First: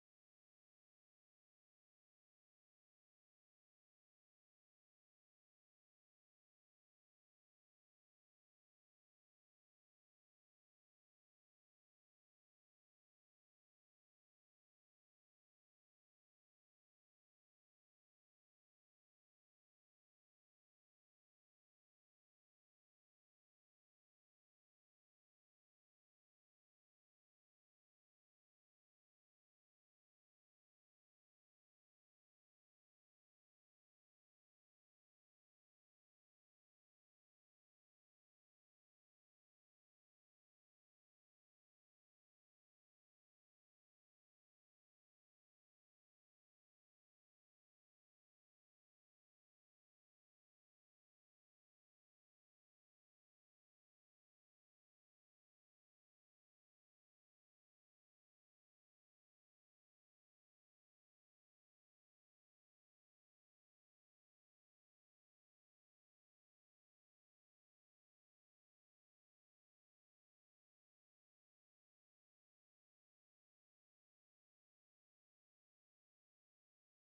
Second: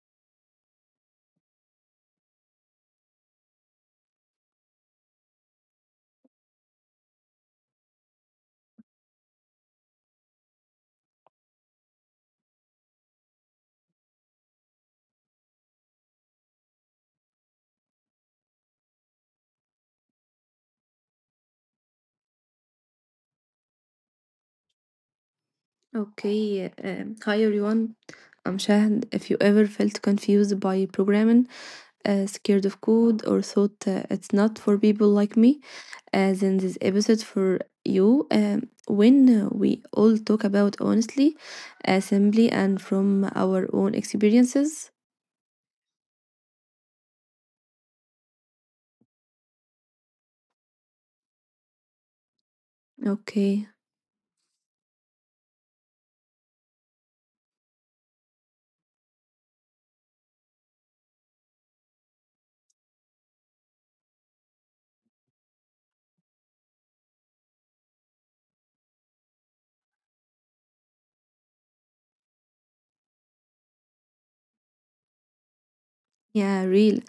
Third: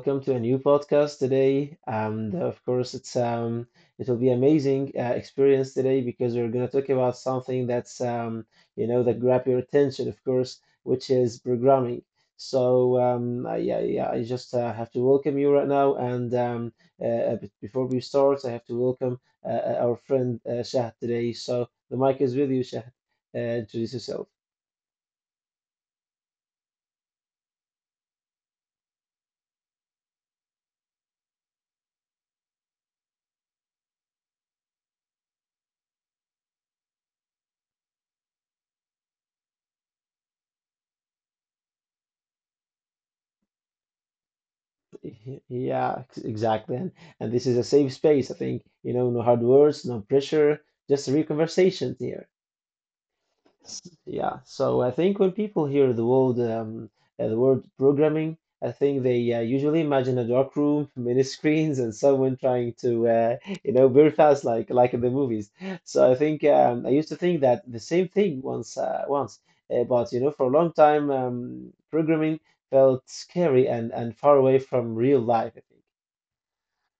Welcome to a new podcast today. And Of course, it will be amazing experience today because we're going to talk about something that's you know, that grab your attention, of course, which is programming. Yeah, yeah, I just have to welcome you right now. And But before we start, I have to welcome our friend Shahd today. So the mic is with you, Shahd. Introduce yourself. Okay, hi everyone. I'm Shahd. If you ever felt confused by programming, scared of code, or thought it's not for people like me, then this episode for you. When we all talk about honestly, assembly, and from our own experiences. Yeah, exactly. And this is a safe space, I think. You know, no hard words, no pressure, just real conversations here. Okay, Yeah. So I think when people hear the word programming, I think they usually imagine a dark room, many screens, and someone trying to you know very fast like in the movies. I used to think that the same thing once, but you know for a long time, programming felt scary and far away from real life, I think. yeah, real.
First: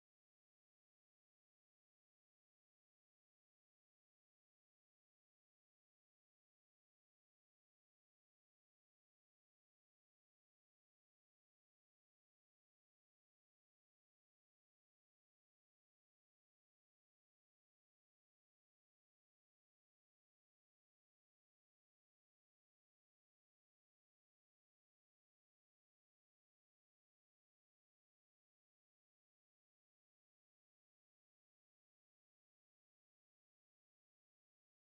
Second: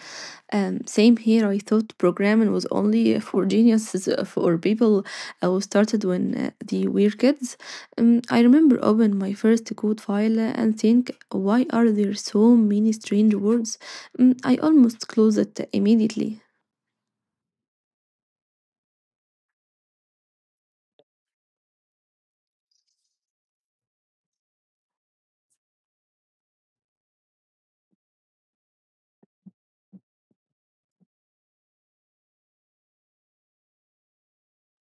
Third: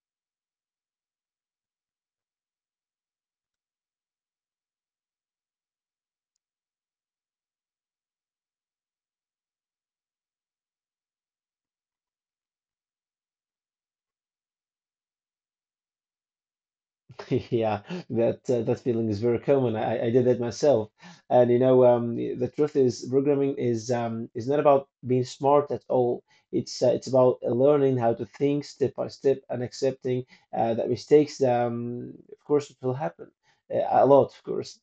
Same here. I thought programming was only for geniuses for people who started when they were kids. I remember open my first code file and think, why are there so many strange words? I almost closed it immediately. Yeah, that feeling is very common. I did that myself, and you know, the truth is, programming is not about being smart at all. It's about learning how to think step by step and accepting that mistakes, of course, it will happen a lot, of course.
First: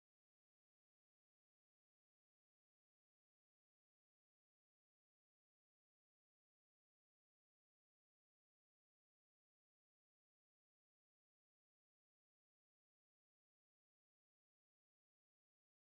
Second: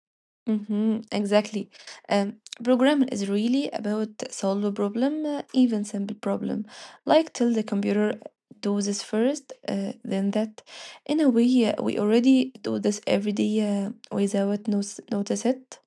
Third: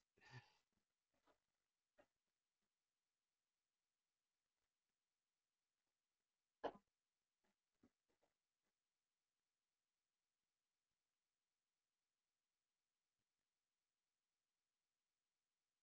Mm-hmm, exactly. Um, Programming is really about solve a problem, even simple problem. Like till the computer do this first, then that. In a way, we already do this every day without notice it.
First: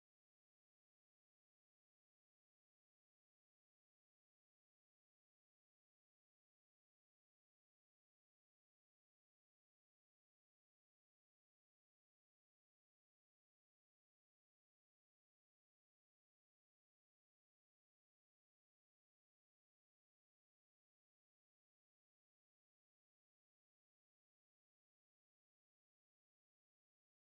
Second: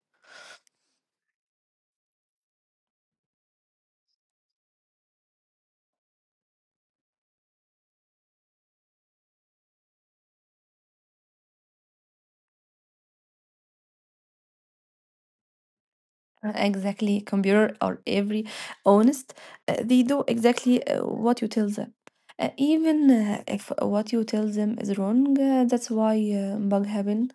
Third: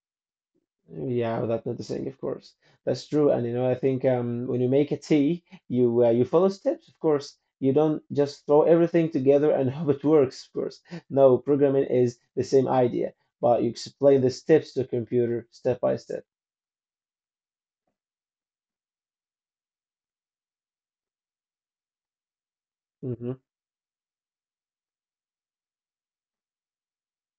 Yeah, without noticing, of course. That's true. And you know, I think when you make a tea, you follow steps, of course. You don't just throw everything together and hope it works, of course. No, programming is the same idea, but you explain the steps to a computer step by step. Exactly, computer or every honest, they do exactly what you tell them. Even Hmm. If what you tell them is wrong, that's why bug happen.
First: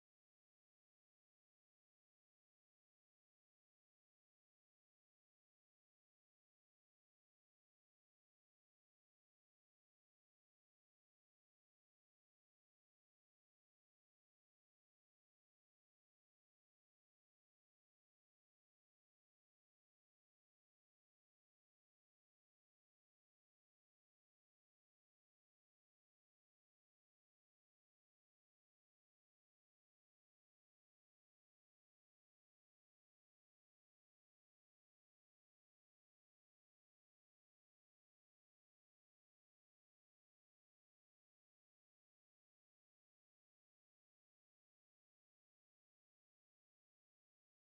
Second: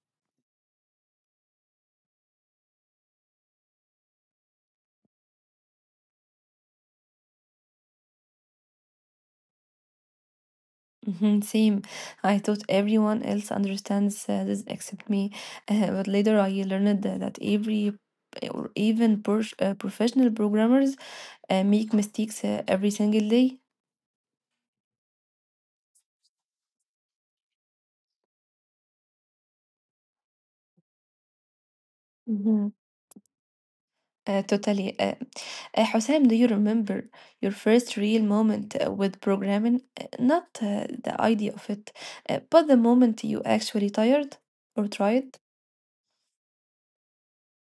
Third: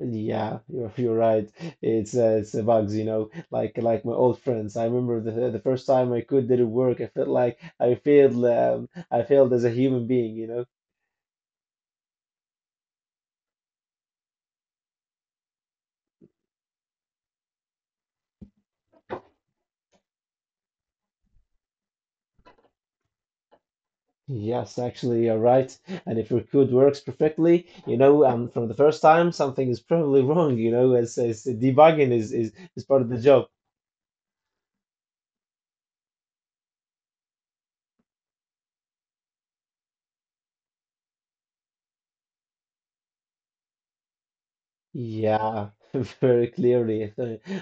Yeah, you're right. It's a bugs, you know, like my old friends. I remember the first time my code didn't work. I felt like I failed. I failed as a human being, you know. Mhm. Same. I thought everyone else understands this except me, but later I learned that every or even professional programmers make mistakes every single day. Yes, actually, you're right. And if your code works perfectly, you know, from the first time, something is probably wrong. You know, as debugging is Mhm. is part of the job. Totally. Hussein, do you remember your first real moment with programming? Not the idea of it, but the moment you actually tired or tried? Yeah, very clearly.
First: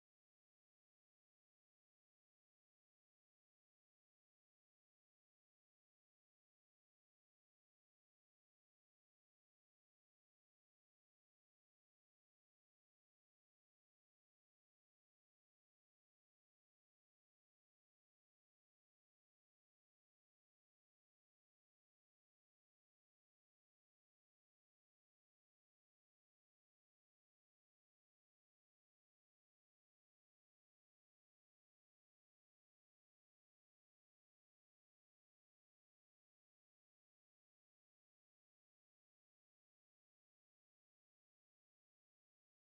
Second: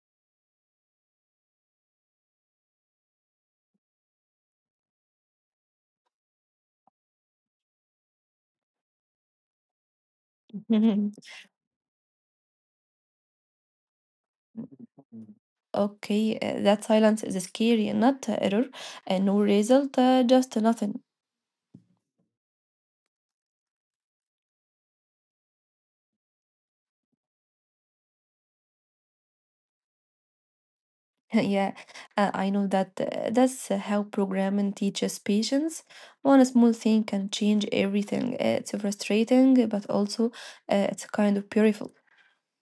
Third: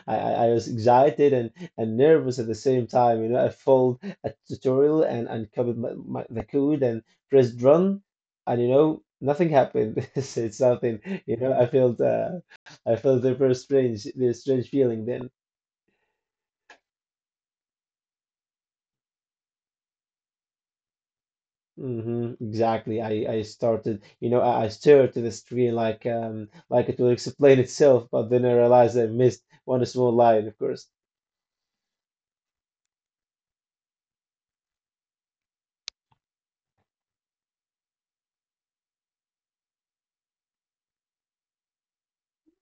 I I was excited and nervous at the same time. You know, I followed a tutorial and copied the code and pressed run, and you know, nothing happened. So it's something. You know, I felt a very strange feeling then. Okay, that silence is scary, not error, no result, just nothing. Hmm. Exactly. I started, you know, I stared to the screen like it will explain itself, but then I realized I missed one small line, of course. Yeah, I know that that's how programming teaches patience. One small thing can change everything. It's frustrating, but also it's kind of beautiful.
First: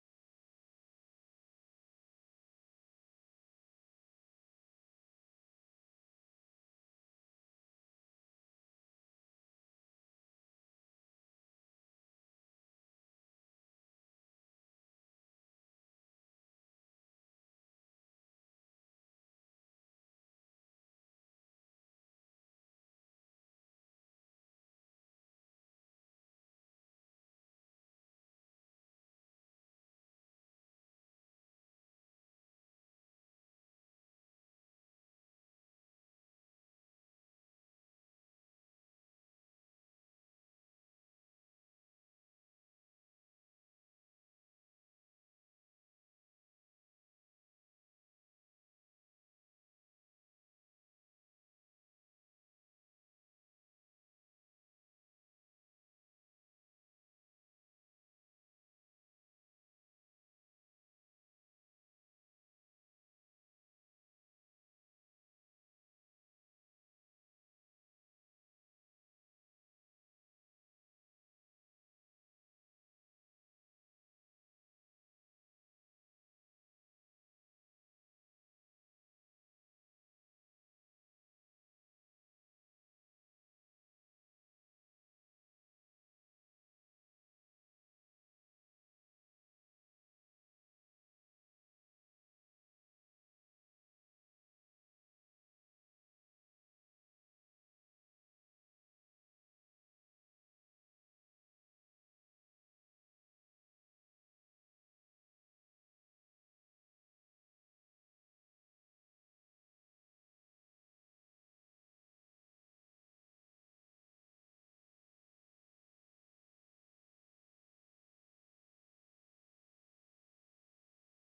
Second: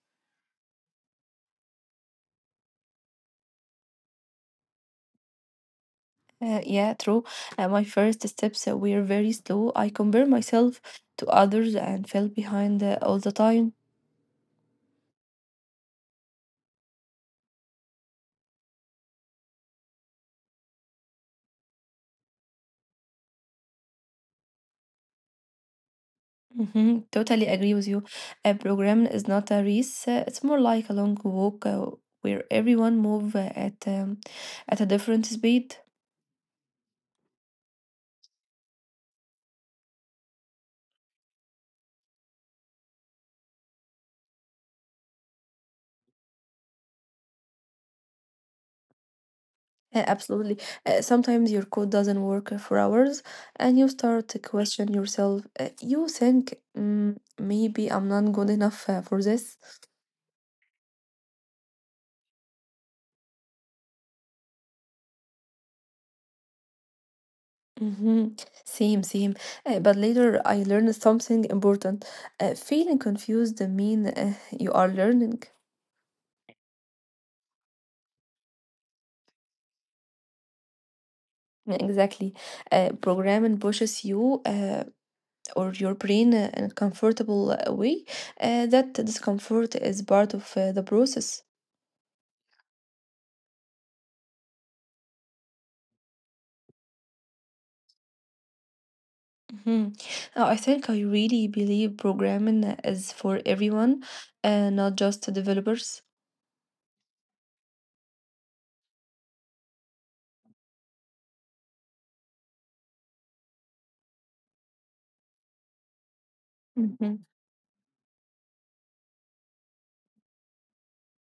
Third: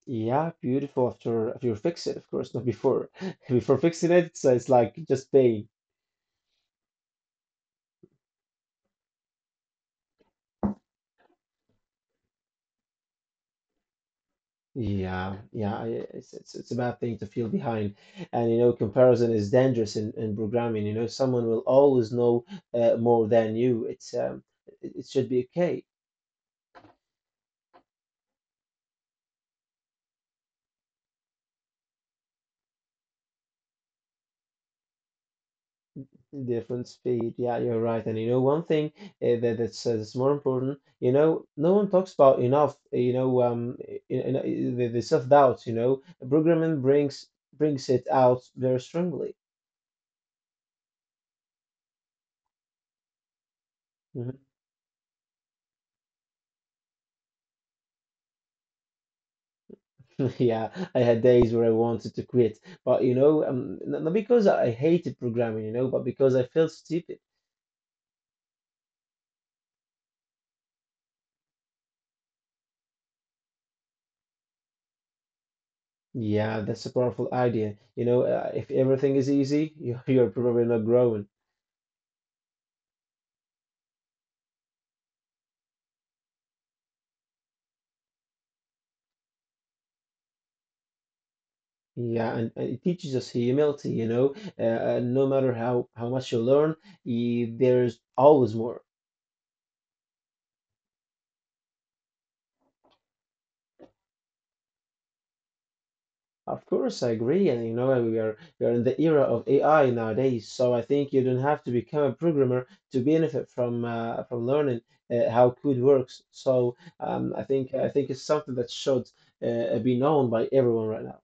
Yeah, beautiful after you fix it, of course, not before. Before fixing it, it's like just pain. Yeah, true. My first steps were very slow. I compare myself to others and fell behind all the time. Yeah, yeah, it's a bad thing to feel behind, and you know, comparison is dangerous in programming. You know, someone will always know more than you. It should be okay. Mhm. Totally agree with you. A program is not a race. It's more like a long walk where everyone move at a different speed. Different speed. Yeah, you're right. And you know, one thing that's more important, you know, no one talks about enough, the, self-doubt, you know, programming brings it out very strongly. Absolutely. Sometimes your code doesn't work for hours, and you start Mhm. to question yourself. You think maybe I'm not good enough for this. Yeah, I had days where I wanted to quit, but you know, not because I hated programming, you know, but because I felt stupid. Hmm. Same, same. But later I learned something important. Feeling confused mean you are learning. Yeah, that's a powerful idea. You know, if everything is easy, you- you're probably not growing. Exactly. A program and pushes you or your brain in a comfortable way. That discomfort is part of the process. Yeah, and it teaches us humility, you know. No matter how much you learn, there's always more. Mhm. I think I really believe programming is for everyone, not just the developers. Of course, I agree, and you know, we are in the era of AI nowadays, so I think you don't have to become a programmer to benefit from learning how code works. So Mhm. um, I think I think it's something that should be known by everyone right now.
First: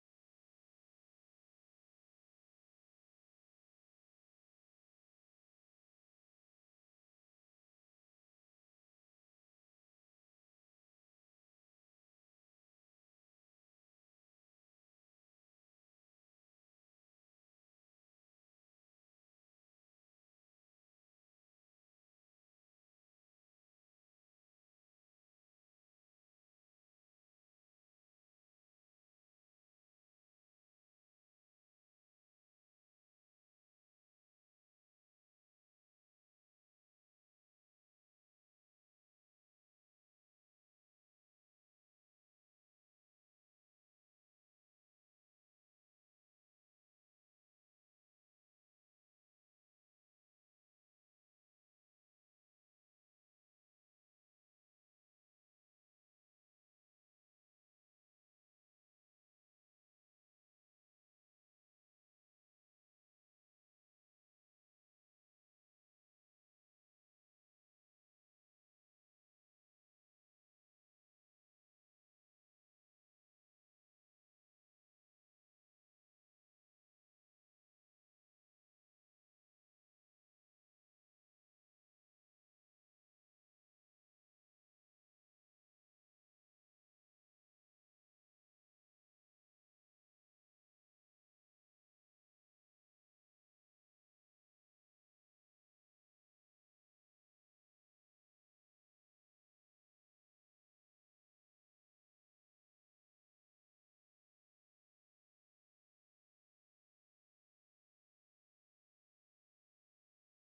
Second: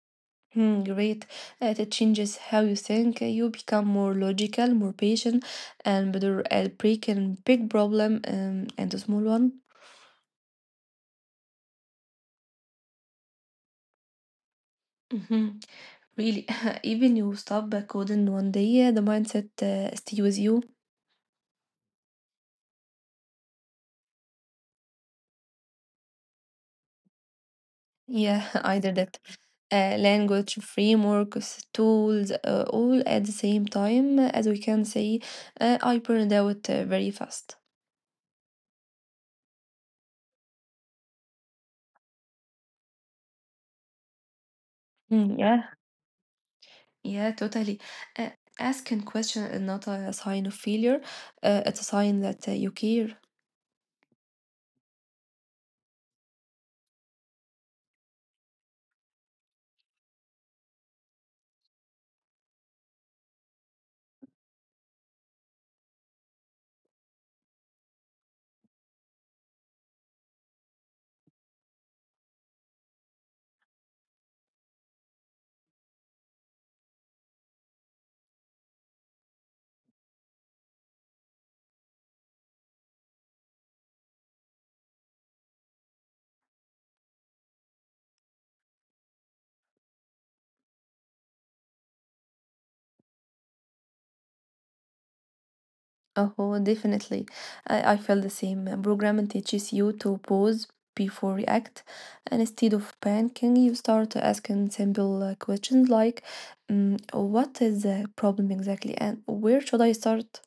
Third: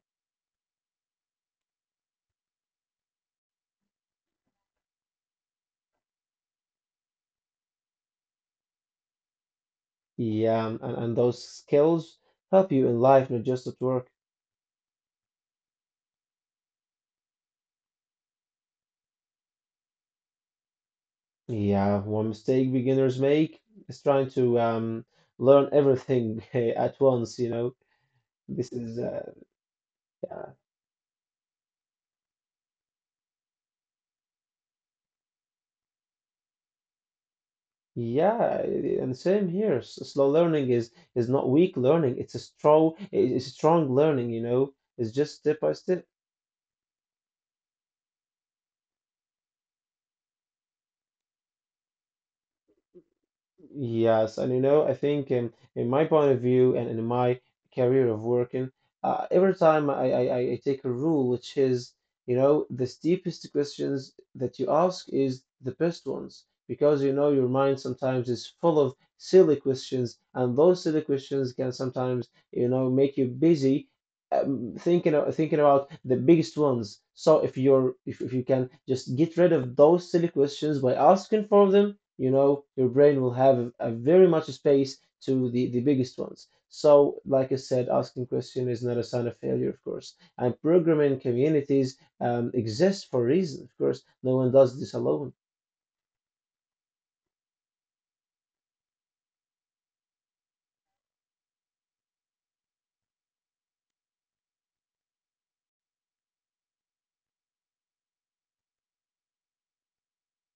Hmm, great. It changes how you think. You become more logical, more patient, and better at breaking big problem into small one. Yeah, and those skills help you in life, not just at work. Mhm. Really, even you stop coding one day, the mindset stay with you. Yeah, one mistake beginners make is trying to learn everything at once, you know. Yeah, This either is that language, frameworks, tools, all at the same time, as we can say, I burned out very fast. Yeah, yeah, and same here. Slow learning is not weak learning, it's a strong learning, you know. It's just Mm, step by yeah, step. yeah, totally. Uh, Asking question is not a sign of failure. It's a sign that you care. Yes, and you know, I think in my point of view and in my career of working, every time I take a rule, which is, you know, the steepest questions that you ask is the best ones, because you know your mind sometimes is full of silly questions, and those silly questions can sometimes, you know, make you busy thinking about the biggest ones. So if you can just get rid of those silly questions by asking for them, you know, your brain will have a very much space to the biggest ones. So, like I said, asking question is not a sign of failure, of course. And programming communities exist for a reason, of course. No one does this alone. Oh, definitely. I feel the same. Programming teaches you to pause before react. And instead of panicking, you start asking simple questions like, what is the problem exactly? And where should I start?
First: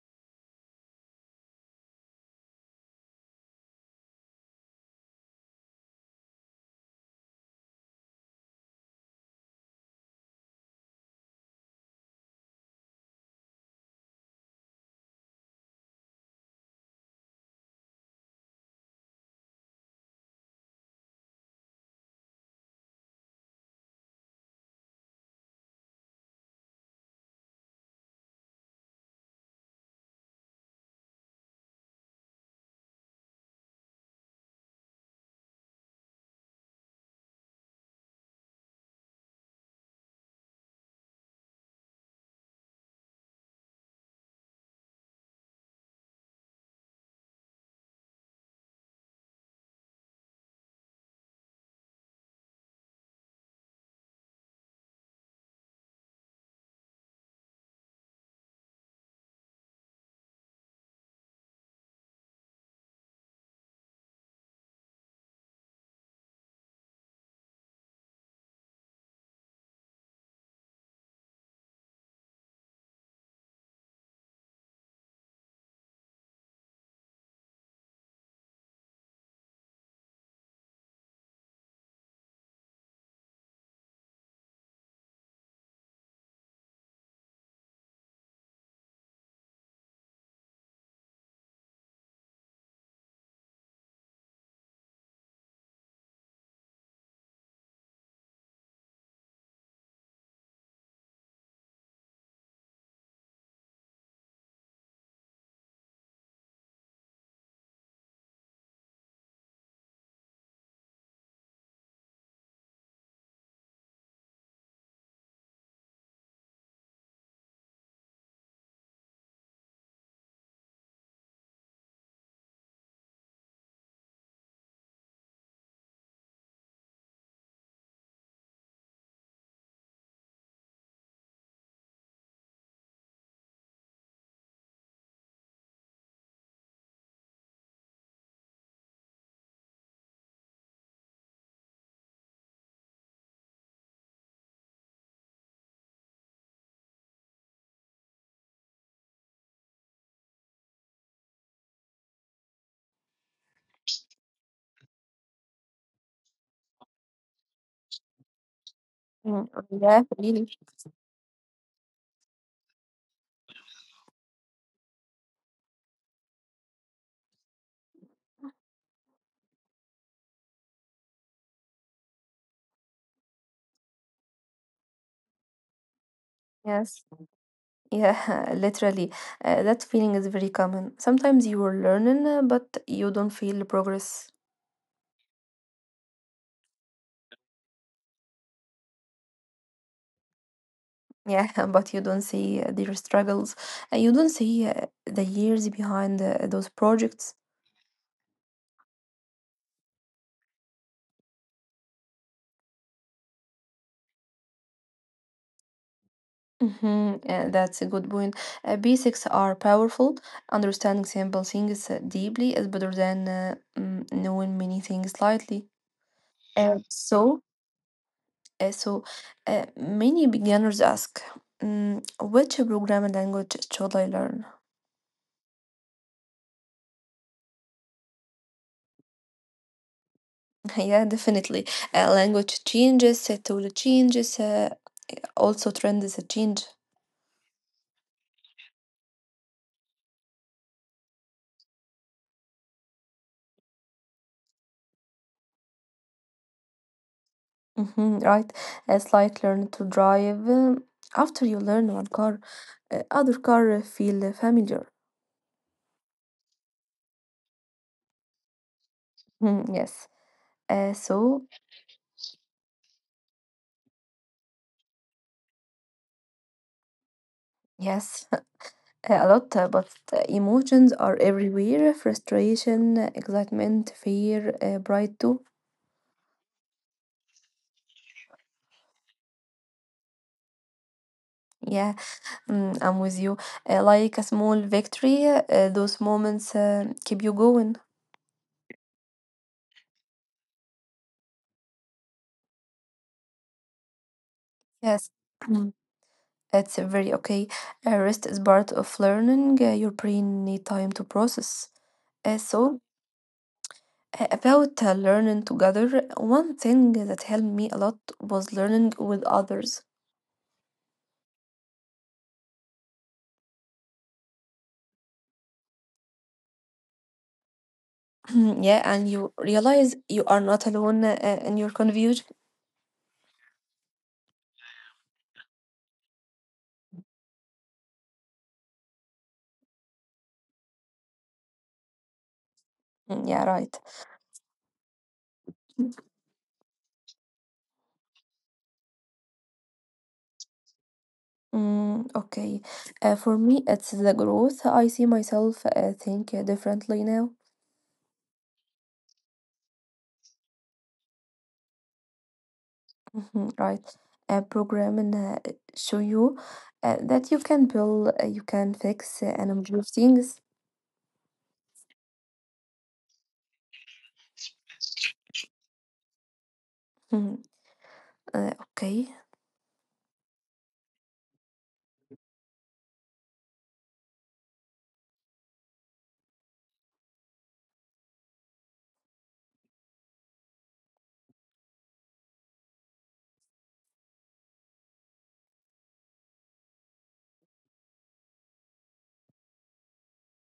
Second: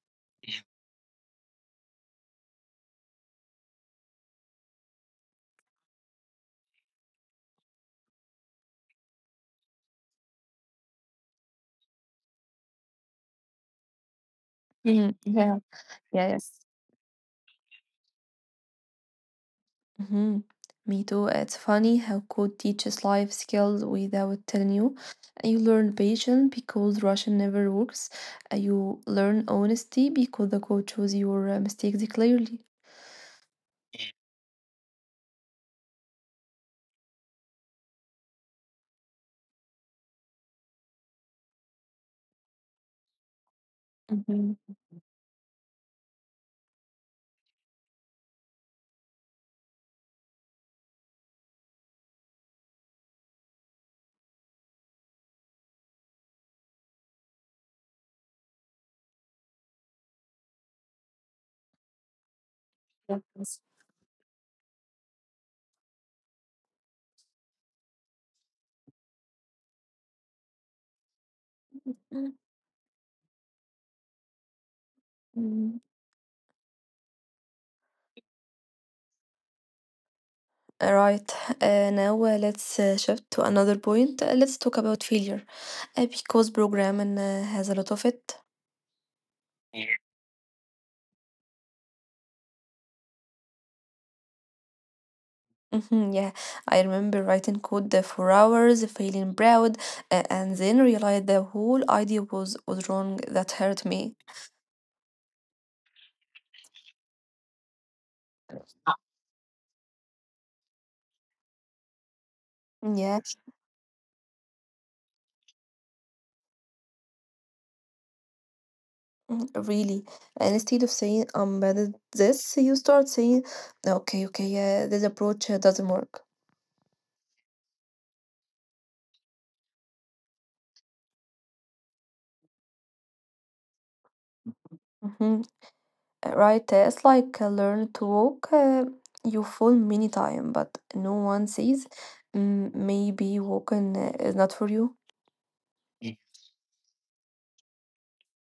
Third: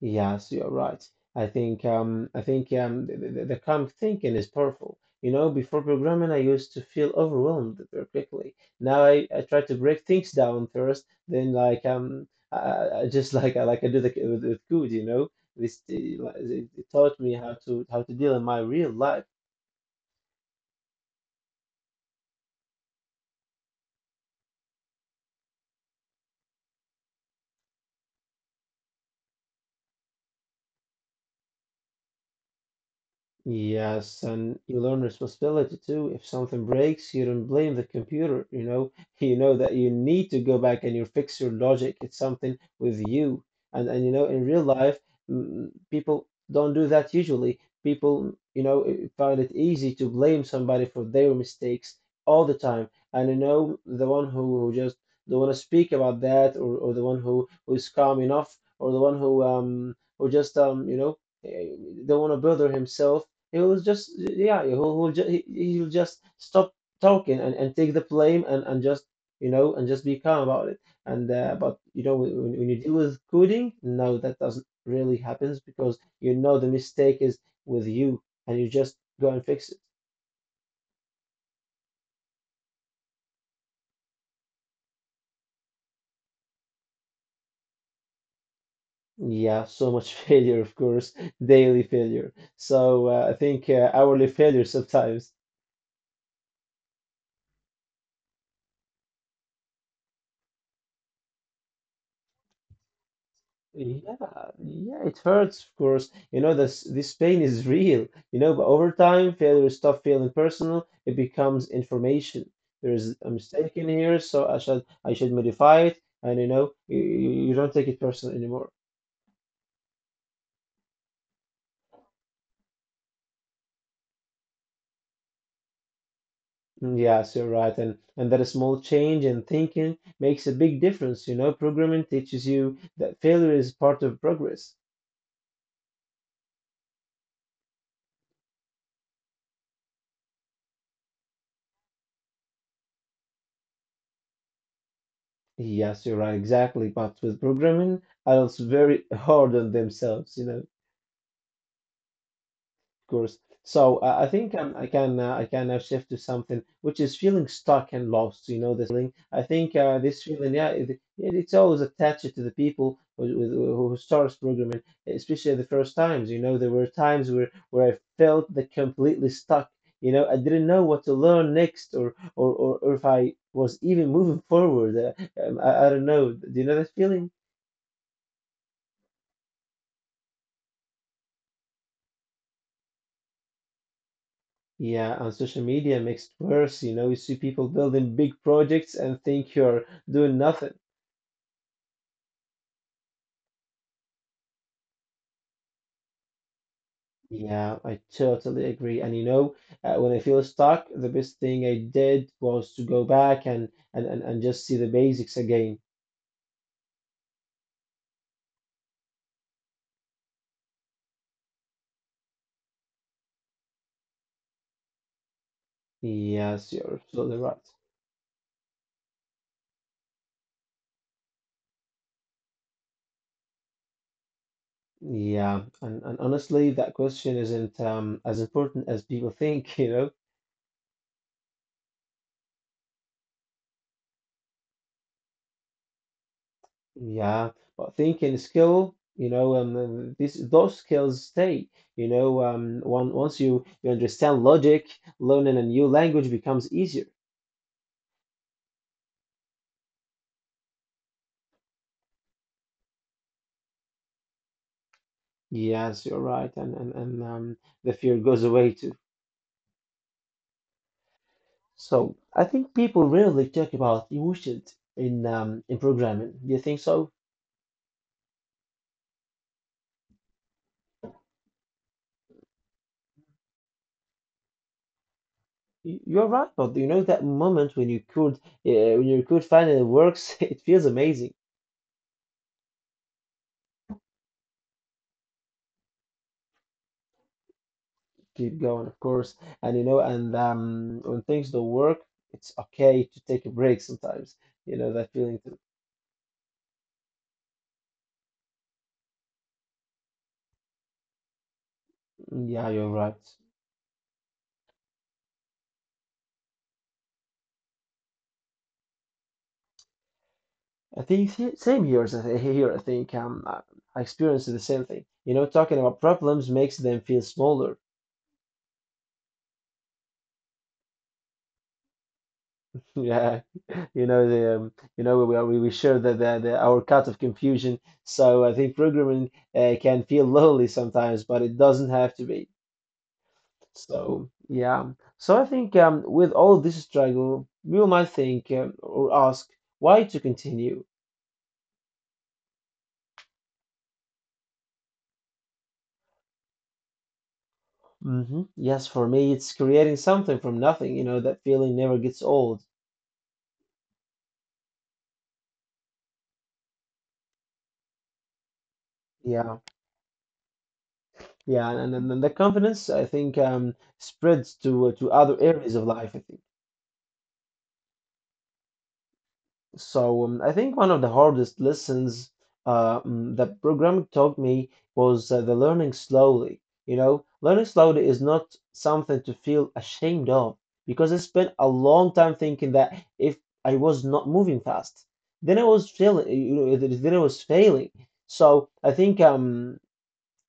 Yes, you're right. I think the calm thinking is powerful. You know, before programming, I used to feel overwhelmed very quickly. Now I try to break things down first, then like I just like I do the, with code. You know, Mhm. Yeah. Yeah. It Yes. taught me how to deal in my real life. Mm-hmm. Me too. It's funny how code teaches life skills without telling you. You learn patience because Russian never works. You learn honesty because the code shows your mistakes clearly. Yes, and you learn responsibility too. If something breaks, you don't blame the computer, you know. You know that you need to go back and you fix your logic. It's something with you. And you know, in real life, people don't do that usually. People, you know, find it easy to blame somebody for their mistakes all the time. And you know, the one who just don't want to speak about that, or the one who is calm enough, or the one who just you know, eh, don't want to bother himself, he was just yeah, he will just he'll just stop talking and take the blame and just you know and just be calm about it. And but you know when you deal with coding, no, that doesn't really happens Mm. because you know the mistake is with you and you just go and fix it. Right. Now let's shift to another point. Let's talk about failure, because programming has a lot of it. Yeah, so much failure, of course, daily failure. So I think hourly failure sometimes. Mhm, yeah, I remember writing code for hours, feeling proud, and then realized the whole idea was wrong. That hurt me. Yeah, yeah, it hurts, of course. You know, this pain is real. You know, but over time, failure stop feeling personal. It becomes information. There Yeah, is a mistake in here, so I should modify it. And you know, you don't take it personal anymore. Really. And instead of saying I'm bad at this, you start saying, okay, okay, this approach doesn't work. Mm, yes, you're right. And that a small change in thinking makes a big difference. You know, programming teaches you that failure is part of progress. Mm-hmm. Right? It's like learn to walk. You fall many time, but no one says maybe walking is not for you. Yes, you're right, exactly. But with programming, adults very hard on themselves. You know. Course. So I can now shift to something which is feeling stuck and lost. You know this feeling. I think Yeah, This really. feeling, yeah, it's always attached to the people who starts programming, especially the first times. You know, there were times where I felt that completely stuck. You know, I didn't know what to learn next, or or if I was even moving forward. I don't know. Do you know Yes. that feeling? Yeah, literally. That feeling is very common. Sometimes you are learning, but you don't feel progress. Yeah, on social media makes it worse. You know, you see people building big projects and think you're doing nothing. Yeah, but you don't see their struggles. You don't see the years behind those projects. Yeah, I totally agree. And you know, when I feel stuck, the best thing I did was to go back and and just see the basics again. hmm that's a good point. Basics are powerful. Understanding simple things deeply is better than knowing many things lightly. Uh, Yes, you're so absolutely right. Uh, so Many beginners ask, Which programming language should I learn?" Yeah, and honestly, that question isn't as important as people think. You know, Yeah, definitely. Language changes, tool changes, also trends change. yeah, but thinking skill, you know, this those skills stay. You know, one once you understand logic, learning a new language becomes easier. Mhm, right? It's like learn to drive. After you learn one car, other car feel familiar. Yes, you're right, and the fear goes away too. Mhm, yes. Uh, so, So I think people rarely talk about emotions in programming. Do you think so? yes, a lot, but emotions are everywhere frustration, excitement, fear, pride too. You're right, but you know that moment when your code finally works, it feels amazing. Yeah. I'm with you. Like a small victory, those moments keep you going. Keep going, of course. And when things don't work, it's okay to take a break sometimes. You know, Yes. that feeling. To, Mm. It's very okay. Rest is part of learning. Your brain need time to process. Uh, yeah, so you're right. About learning together, one thing that helped me a lot was learning with others. I think same here. Here, I think I experienced the same thing. You know, talking about problems makes them feel smaller. Yeah, and you realize you are not alone in your confusion. Yeah, you know we are, we share the our cut of confusion. So I think programming can feel lonely sometimes, but it doesn't have to be. Yeah, right. So yeah, so I think with all this struggle, we might think or ask why to continue. Okay. For me, it's the growth. I see myself think differently now. Yes, for me, it's creating something from nothing. You know, that feeling never gets old. Right. A program and show you that you can build, you can fix and Yeah, improve things. yeah, and the confidence I think spreads to other areas of life, I think. Mhm. Okay. So I think one of the hardest lessons that programming taught me was the learning slowly. You know, learning slowly is not something to feel ashamed of, because I spent a long time thinking that if I was not moving fast, then I was failing. You know, then I was failing. So